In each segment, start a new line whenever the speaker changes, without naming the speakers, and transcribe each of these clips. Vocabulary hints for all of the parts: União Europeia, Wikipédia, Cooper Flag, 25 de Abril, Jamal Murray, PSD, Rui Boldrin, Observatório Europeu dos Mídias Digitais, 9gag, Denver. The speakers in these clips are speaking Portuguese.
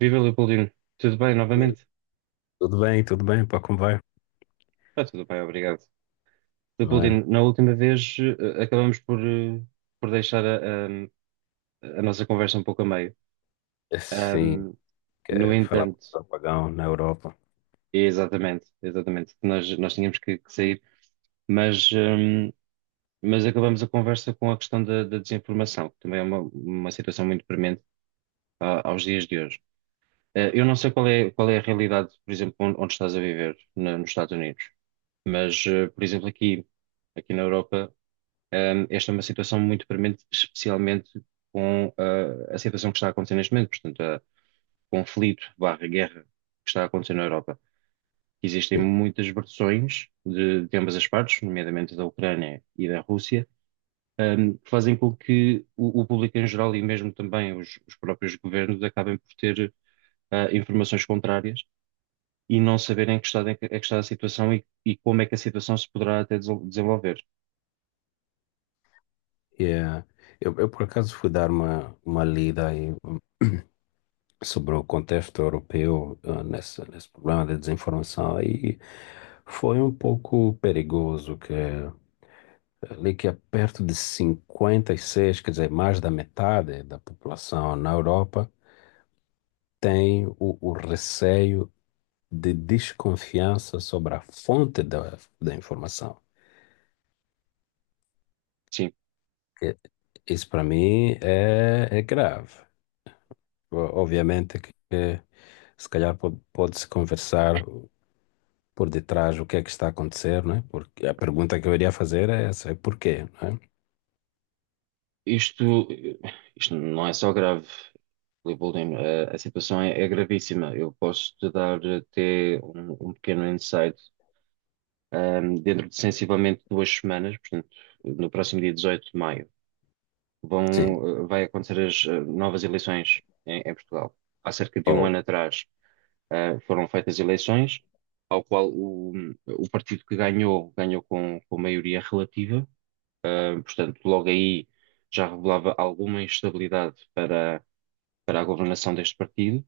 Viva Leopoldino, tudo bem
Ei,
novamente?
tudo bem, tudo bem, pá, como vai?
Está tudo bem, obrigado.
Não é?
Leopoldino, na última vez acabamos por deixar a nossa conversa um pouco a meio.
Assim,
Ahm, no
quer falar com
entanto,
o apagão na Europa.
é exatamente, exatamente, nós tínhamos que sair, mas, ahm, mas acabamos a conversa com a questão da desinformação, que também é uma situação muito premente aos dias de hoje. Eu não sei qual é a realidade, por exemplo, onde estás a viver, nos Estados Unidos, mas, por exemplo, aqui. Aqui na Europa, esta é uma situação muito premente, especialmente com a situação que está a acontecer neste momento, portanto, a conflito barra guerra que está a acontecer na Europa. Existem
Sim.
muitas versões de ambas as partes, nomeadamente da Ucrânia e da Rússia, que fazem com que o público em geral e mesmo também os próprios governos acabem por ter informações contrárias e não saberem que estado é que está a situação e como é que a situação se poderá até desenvolver.
E, eh, eu, por acaso, fui dar uma lida aí sobre o contexto europeu, nesse problema da desinformação, e foi um pouco perigoso, ali que é perto de 56, quer dizer, mais da metade da população na Europa tem o receio de desconfiança sobre a fonte da informação.
Sim,
E- Isso para mim é grave. Obviamente que se calhar pode-se conversar por detrás o que é que está a acontecer, não é? Porque a pergunta que eu iria fazer é essa, é porquê, não é?
Isto, isto não é só grave, Rui Boldrin. A situação é gravíssima. Eu posso te dar até um pequeno insight. Dentro de sensivelmente duas semanas, portanto, no próximo dia 18 de maio,
Sim.
vai acontecer as novas eleições em Portugal. Há cerca de um
Ou,
ano atrás, foram feitas eleições, ao qual o partido que ganhou com maioria relativa. Portanto, logo aí já revelava alguma instabilidade para a governação deste partido.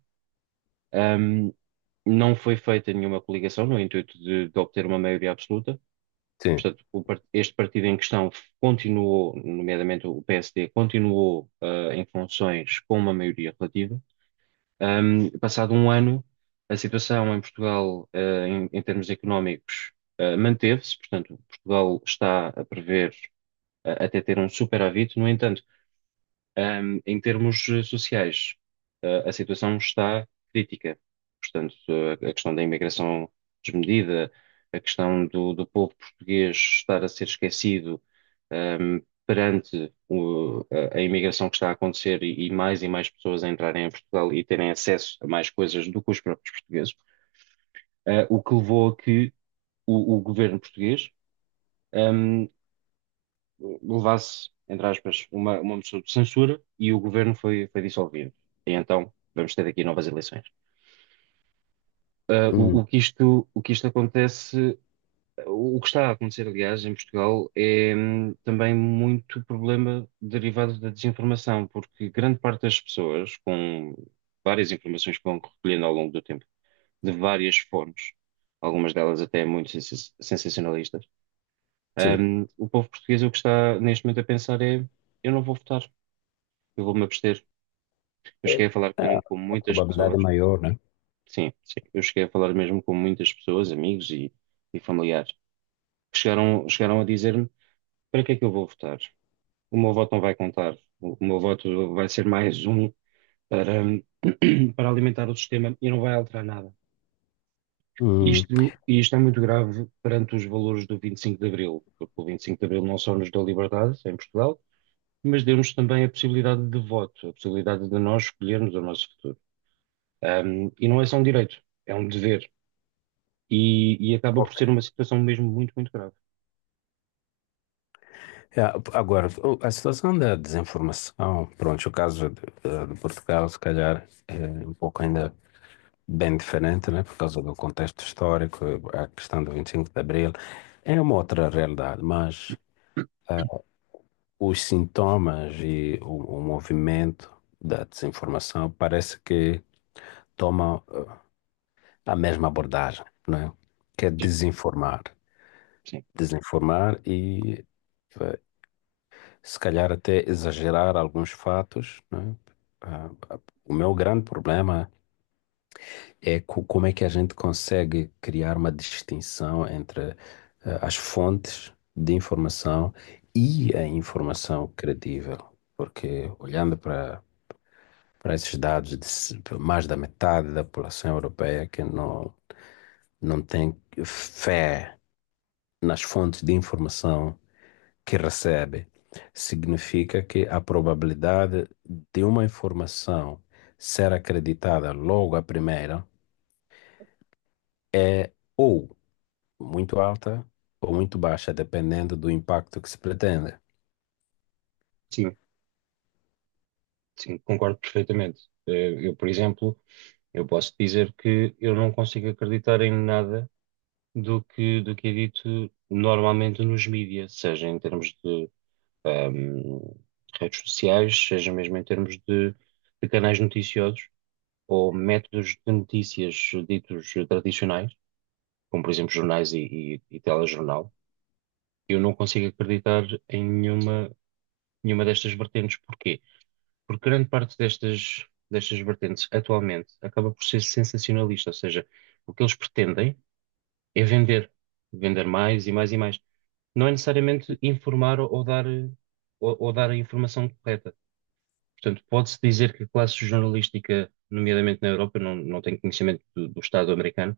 Ahm, não foi feita nenhuma coligação no intuito de obter uma maioria absoluta.
sim.
Portanto, o este partido em questão continuou, nomeadamente o PSD, continuou, em funções com uma maioria relativa. Passado um ano, a situação em Portugal, em termos económicos, manteve-se. Portanto, Portugal está a prever, até ter um superávit. No entanto, em termos sociais, a situação está crítica. Portanto, a questão da imigração desmedida, a questão do povo português estar a ser esquecido, ahm, perante a imigração que está a acontecer e mais e mais pessoas a entrarem em Portugal e terem acesso a mais coisas do que os próprios portugueses, o que levou a que o governo português levasse, entre aspas, uma moção de censura e o governo foi dissolvido. E então vamos ter aqui novas eleições. Ah,
Hum,
o, o que isto, o que isto acontece, o que está a acontecer, aliás, em Portugal é também muito problema derivado da desinformação, porque grande parte das pessoas, com várias informações que vão recolhendo ao longo do tempo, de várias fontes, algumas delas até muito sensacionalistas,
sim.
o povo português o que está neste momento a pensar é: Eu não vou votar. Eu vou-me abster. Eu
É,
cheguei a falar com
a
muitas
probabilidade é
pessoas,
maior, né?
sim, sim, eu cheguei a falar mesmo com muitas pessoas, amigos e familiares, que chegaram a dizer-me para que é que eu vou votar? O meu voto não vai contar, o meu voto vai ser mais um para, para alimentar o sistema e não vai alterar nada.
Hum.
Isto é muito grave perante os valores do 25 de Abril, porque o 25 de Abril não só nos deu liberdade em Portugal, mas deu-nos também a possibilidade de voto, a possibilidade de nós escolhermos o nosso futuro. E não é só um direito, é um dever. E, e acaba por
Ok.
ser uma situação mesmo muito, muito grave.
É, agora, a situação da desinformação, pronto, o caso de, de Portugal, se calhar, é um pouco ainda bem diferente, né? Por causa do contexto histórico, a questão do 25 de Abril. É uma outra realidade, mas os sintomas e o movimento da desinformação parece que toma a mesma abordagem, né? Que é
Sim,
desinformar.
sim,
Desinformar e eh, se calhar até exagerar alguns fatos, né? Ah, ah, o meu grande problema é como é que a gente consegue criar uma distinção entre as fontes de informação e a informação credível. Porque olhando para esses dados de mais da metade da população europeia que não tem fé nas fontes de informação que recebe, significa que a probabilidade de uma informação ser acreditada logo à primeira é ou muito alta ou muito baixa, dependendo do impacto que se pretende.
sim, sim, concordo perfeitamente. Eu, por exemplo, eu posso dizer que eu não consigo acreditar em nada do que é dito normalmente nos mídias, seja em termos de ahm, redes sociais, seja mesmo em termos de canais noticiosos ou métodos de notícias ditos tradicionais, como por exemplo jornais e telejornal. Eu não consigo acreditar em nenhuma, nenhuma destas vertentes. Porquê? Porque grande parte destas vertentes, atualmente, acaba por ser sensacionalista. Ou seja, o que eles pretendem é vender. Vender mais e mais e mais. Não é necessariamente informar ou dar a informação correta. Portanto, pode-se dizer que a classe jornalística, nomeadamente na Europa, não tenho conhecimento do Estado americano,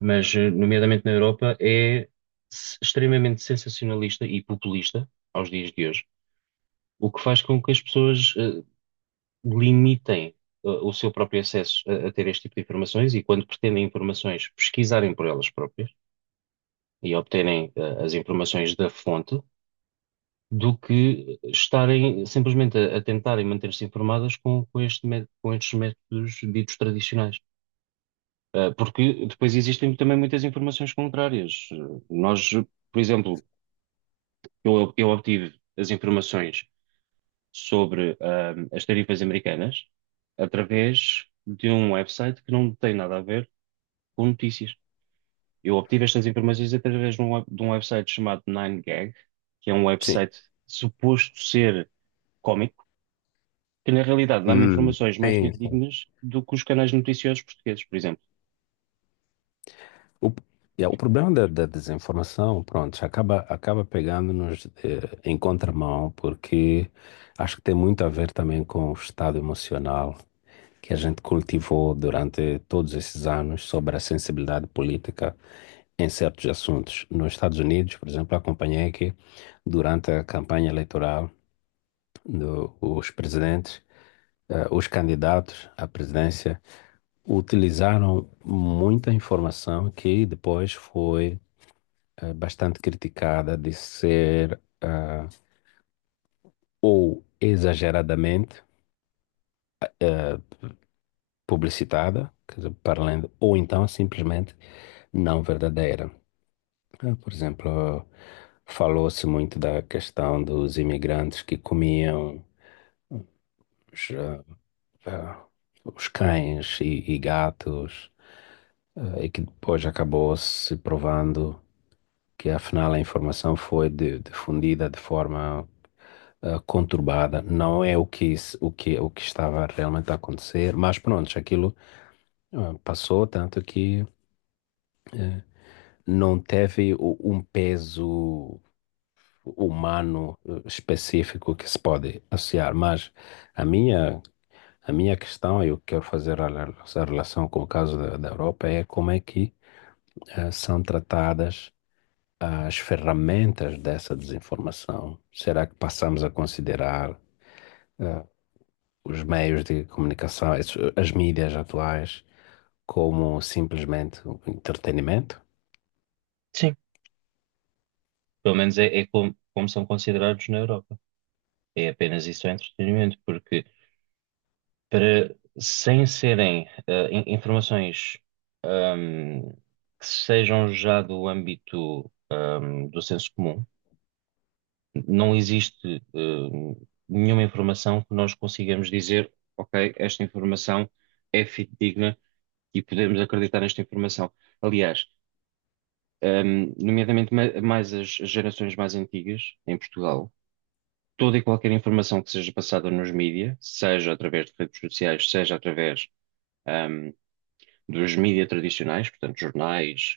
mas, nomeadamente na Europa, é extremamente sensacionalista e populista aos dias de hoje. O que faz com que as pessoas limitem o seu próprio acesso a ter este tipo de informações e, quando pretendem informações, pesquisarem por elas próprias e obterem as informações da fonte, do que estarem simplesmente a tentarem manter-se informadas com, com estes métodos ditos tradicionais. Porque depois existem também muitas informações contrárias. Nós, por exemplo, eu obtive as informações sobre, as tarifas americanas através de um website que não tem nada a ver com notícias. Eu obtive estas informações através de um website chamado 9gag, que é um
Sim.
website suposto ser cómico, que na realidade dá-me
Hum,
informações mais
sim. Sim.
fidedignas do que os canais noticiosos portugueses, por exemplo.
O, é, o problema da desinformação, pronto, acaba pegando-nos em contramão, porque acho que tem muito a ver também com o estado emocional que a gente cultivou durante todos esses anos sobre a sensibilidade política em certos assuntos. Nos Estados Unidos, por exemplo, acompanhei que durante a campanha eleitoral, os os candidatos à presidência utilizaram muita informação que depois foi bastante criticada de ser ou exageradamente publicitada, quer dizer, para além, ou então simplesmente não verdadeira. Por exemplo, falou-se muito da questão dos imigrantes que comiam os, ah, ah, os cães e gatos, e que depois acabou se provando que afinal a informação foi difundida de forma conturbada. Não é o que, o que estava realmente a acontecer, mas pronto, aquilo passou, tanto que não teve um peso humano específico que se pode associar. Mas a minha, a minha questão, e eu quero fazer relação com o caso da Europa, é como é que são tratadas as ferramentas dessa desinformação? Será que passamos a considerar os meios de comunicação, as mídias atuais, como simplesmente um entretenimento?
Sim. Pelo menos é como são considerados na Europa. É apenas isso, é entretenimento, porque sem serem informações ahm, que sejam já do âmbito do senso comum, não existe nenhuma informação que nós consigamos dizer, ok, esta informação é fidedigna e podemos acreditar nesta informação. Aliás, nomeadamente mais as gerações mais antigas em Portugal, toda e qualquer informação que seja passada nos mídias, seja através de redes sociais, seja através hum, dos mídias tradicionais, portanto, jornais,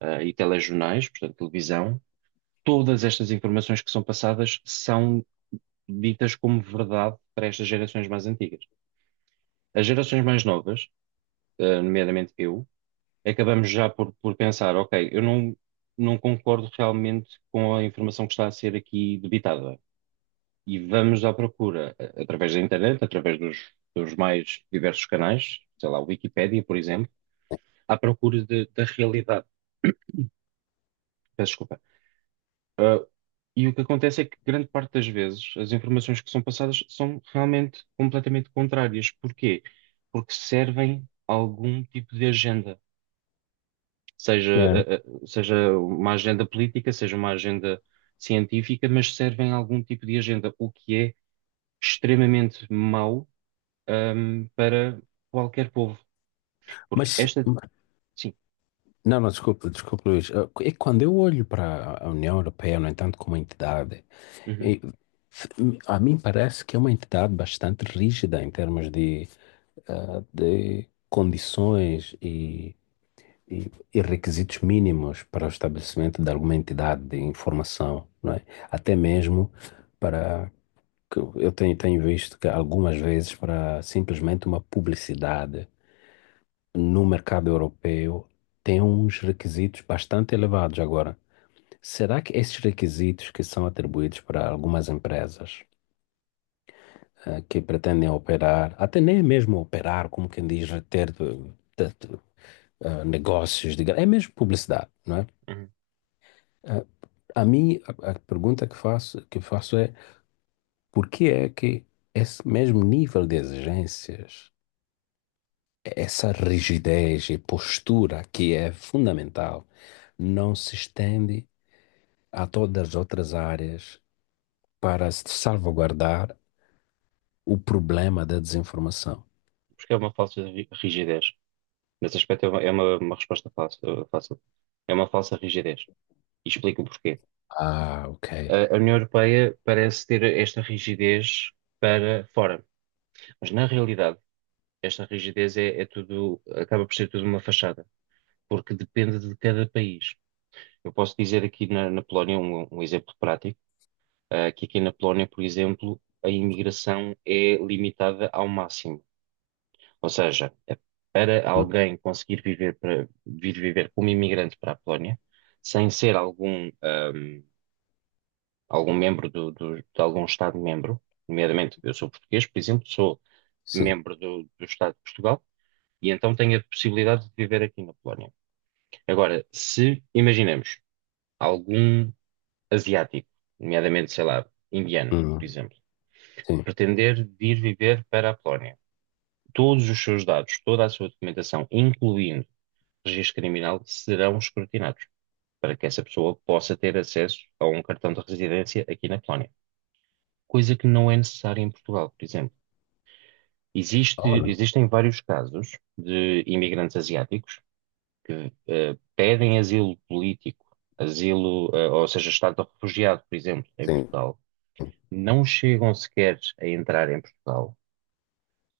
e telejornais, portanto, televisão, todas estas informações que são passadas são ditas como verdade para estas gerações mais antigas. As gerações mais novas, nomeadamente eu, acabamos já por pensar, ok, eu não concordo realmente com a informação que está a ser aqui debitada. E vamos à procura, através da internet, através dos mais diversos canais, sei lá, Wikipédia, por exemplo, à procura da realidade. Peço desculpa. E o que acontece é que grande parte das vezes as informações que são passadas são realmente completamente contrárias. Porquê? Porque servem a algum tipo de agenda, seja,
Yeah.
eh, eh, seja uma agenda política, seja uma agenda científica, mas servem a algum tipo de agenda, o que é extremamente mau, para qualquer povo. Porque
Mas,
esta, sim,
não, não, desculpe, desculpe, Luís. Ah, e quando eu olho para a União Europeia, no entanto, como entidade,
uhum,
e- a mim parece que é uma entidade bastante rígida em termos de, de condições e requisitos mínimos para o estabelecimento de alguma entidade de informação, não é? Até mesmo para que eu tenho visto que algumas vezes para simplesmente uma publicidade no mercado europeu tem uns requisitos bastante elevados agora. Será que esses requisitos que são atribuídos para algumas empresas que pretendem operar, até nem mesmo operar, como quem diz, ter, negócios, é mesmo publicidade, não é?
uhum.
A mim, a pergunta que faço é por que é que esse mesmo nível de exigências, essa rigidez e postura que é fundamental, não se estende a todas as outras áreas para se salvaguardar o problema da desinformação?
Porque é uma falsa rigidez. Nesse aspecto é uma resposta fácil, fácil. É uma falsa rigidez. E explico o porquê.
Ah, ok.
A União Europeia parece ter esta rigidez para fora, mas na realidade esta rigidez é tudo, acaba por ser tudo uma fachada, porque depende de cada país. Eu posso dizer aqui na Polónia um exemplo prático, que aqui na Polónia, por exemplo, a imigração é limitada ao máximo, ou seja, para
Hum,
alguém conseguir viver para vir viver como imigrante para a Polónia, sem ser algum membro de algum Estado-membro, nomeadamente eu sou português, por exemplo, sou
sim.
membro do Estado de Portugal e então tenho a possibilidade de viver aqui na Polónia. Agora, se imaginemos algum asiático, nomeadamente, sei lá, indiano, por
Hum,
exemplo,
sim.
pretender vir viver para a Polónia, todos os seus dados, toda a sua documentação, incluindo registro criminal, serão escrutinados. Para que essa pessoa possa ter acesso a um cartão de residência aqui na Polónia, coisa que não é necessária em Portugal, por exemplo.
Oh, não.
Existem vários casos de imigrantes asiáticos que pedem asilo político, asilo, ou seja, estado de refugiado, por exemplo, em
Sim.
Portugal, não chegam sequer a entrar em Portugal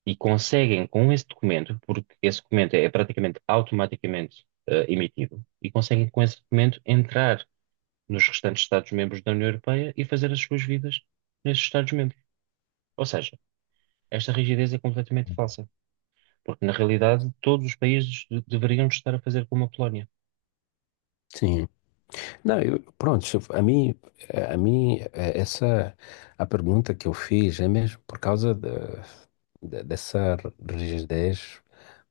e conseguem, com esse documento, porque esse documento é praticamente automaticamente emitido, e conseguem, com esse documento, entrar nos restantes Estados-membros da União Europeia e fazer as suas vidas nesses Estados-membros. Ou seja, esta rigidez é completamente falsa. Porque, na realidade, todos os países deveriam estar a fazer como a Polónia,
Sim. Não, eu, pronto, se eu- a mim, a mim, eh, essa, a pergunta que eu fiz é mesmo por causa dessa rigidez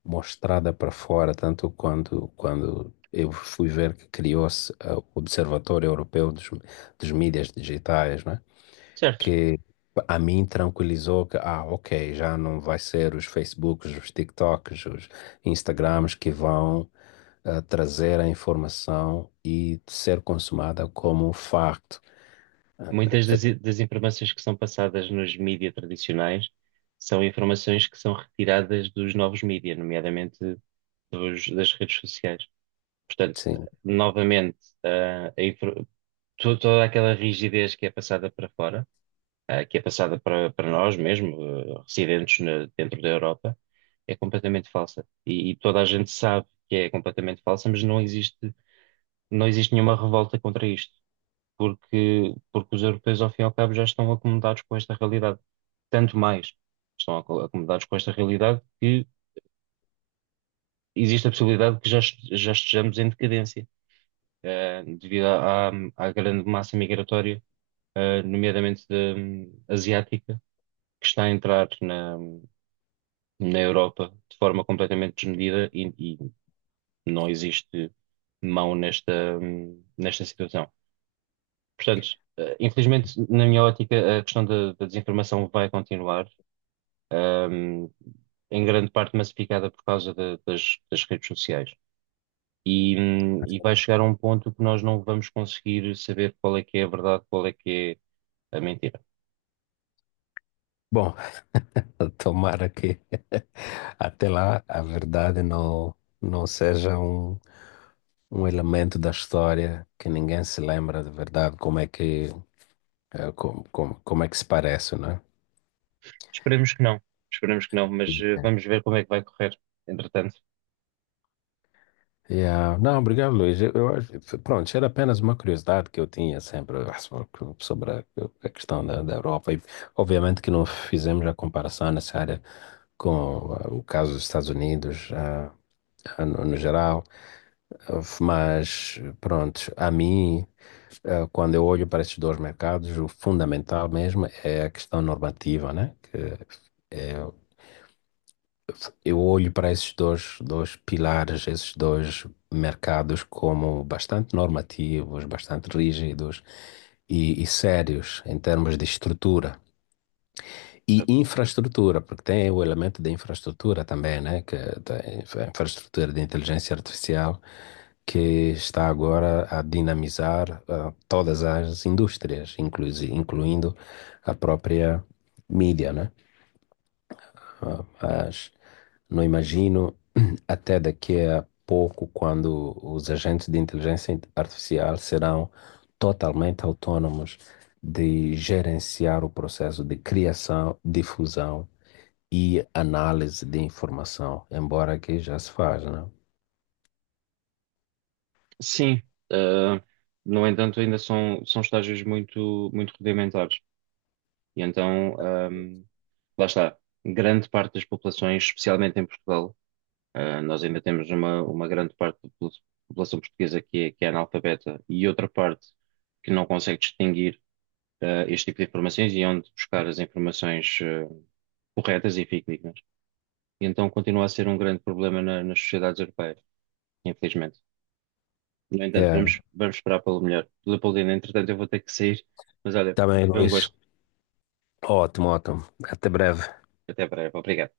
mostrada para fora, tanto quando, quando eu fui ver que criou-se o Observatório Europeu dos Mídias Digitais,
certo?
que a mim tranquilizou que, ah, ok, já não vai ser os Facebooks, os TikToks, os Instagrams que vão trazer a informação e ser consumada como um facto.
Muitas
Eh,
das informações que são passadas nos mídias tradicionais são informações que são retiradas dos novos mídias, nomeadamente das redes sociais. Portanto,
sim.
novamente, ah, a infor- toda aquela rigidez que é passada para fora, que é passada para nós mesmo, residentes dentro da Europa, é completamente falsa. E toda a gente sabe que é completamente falsa, mas não existe nenhuma revolta contra isto, porque os europeus, ao fim e ao cabo, já estão acomodados com esta realidade. Tanto mais estão acomodados com esta realidade que existe a possibilidade que já estejamos em decadência, devido à, à grande massa migratória, nomeadamente asiática, que está a entrar na Europa de forma completamente desmedida e não existe mão nesta situação. Portanto, infelizmente, na minha ótica, a questão da desinformação vai continuar, ahm, em grande parte massificada por causa das redes sociais. E vai chegar a um ponto que nós não vamos conseguir saber qual é que é a verdade, qual é que é a mentira.
Bom, tomara que até lá a verdade não seja um elemento da história que ninguém se lembra de verdade como é que, como é que se parece, né?
Esperemos que não, esperemos que não, mas vamos ver como é que vai correr, entretanto.
Yeah. Não, obrigado, Luiz. Pronto, era apenas uma curiosidade que eu tinha sempre sobre a questão da Europa. E, obviamente que não fizemos a comparação necessária com o caso dos Estados Unidos, no, no geral. Ah, mas, pronto, quando eu olho para estes dois mercados, o fundamental mesmo é a questão normativa, né? Eu olho para dois pilares, esses dois mercados como bastante normativos, bastante rígidos e sérios em termos de estrutura e
Certo.
infraestrutura, porque tem o elemento da infraestrutura também, né? Que tem a infraestrutura de inteligência artificial que está agora a dinamizar todas as indústrias, incluindo a própria mídia, né? Ah, mas não imagino até daqui a pouco quando os agentes de inteligência artificial serão totalmente autônomos de gerenciar o processo de criação, difusão e análise de informação, embora aqui já se faz, né?
Sim, ah, no entanto, ainda são estágios muito, muito rudimentares. E então, hum, lá está, grande parte das populações, especialmente em Portugal, nós ainda temos uma grande parte da população portuguesa que é analfabeta e outra parte que não consegue distinguir este tipo de informações e é onde buscar as informações corretas e fidedignas. E então continua a ser um grande problema nas sociedades europeias, infelizmente. No entanto,
É,
vamos esperar pelo melhor. Leopoldina, entretanto, eu vou ter que sair, mas olha,
também,
foi um
Luís.
gosto.
Ótimo, ótimo. Até breve.
Até breve. Obrigado.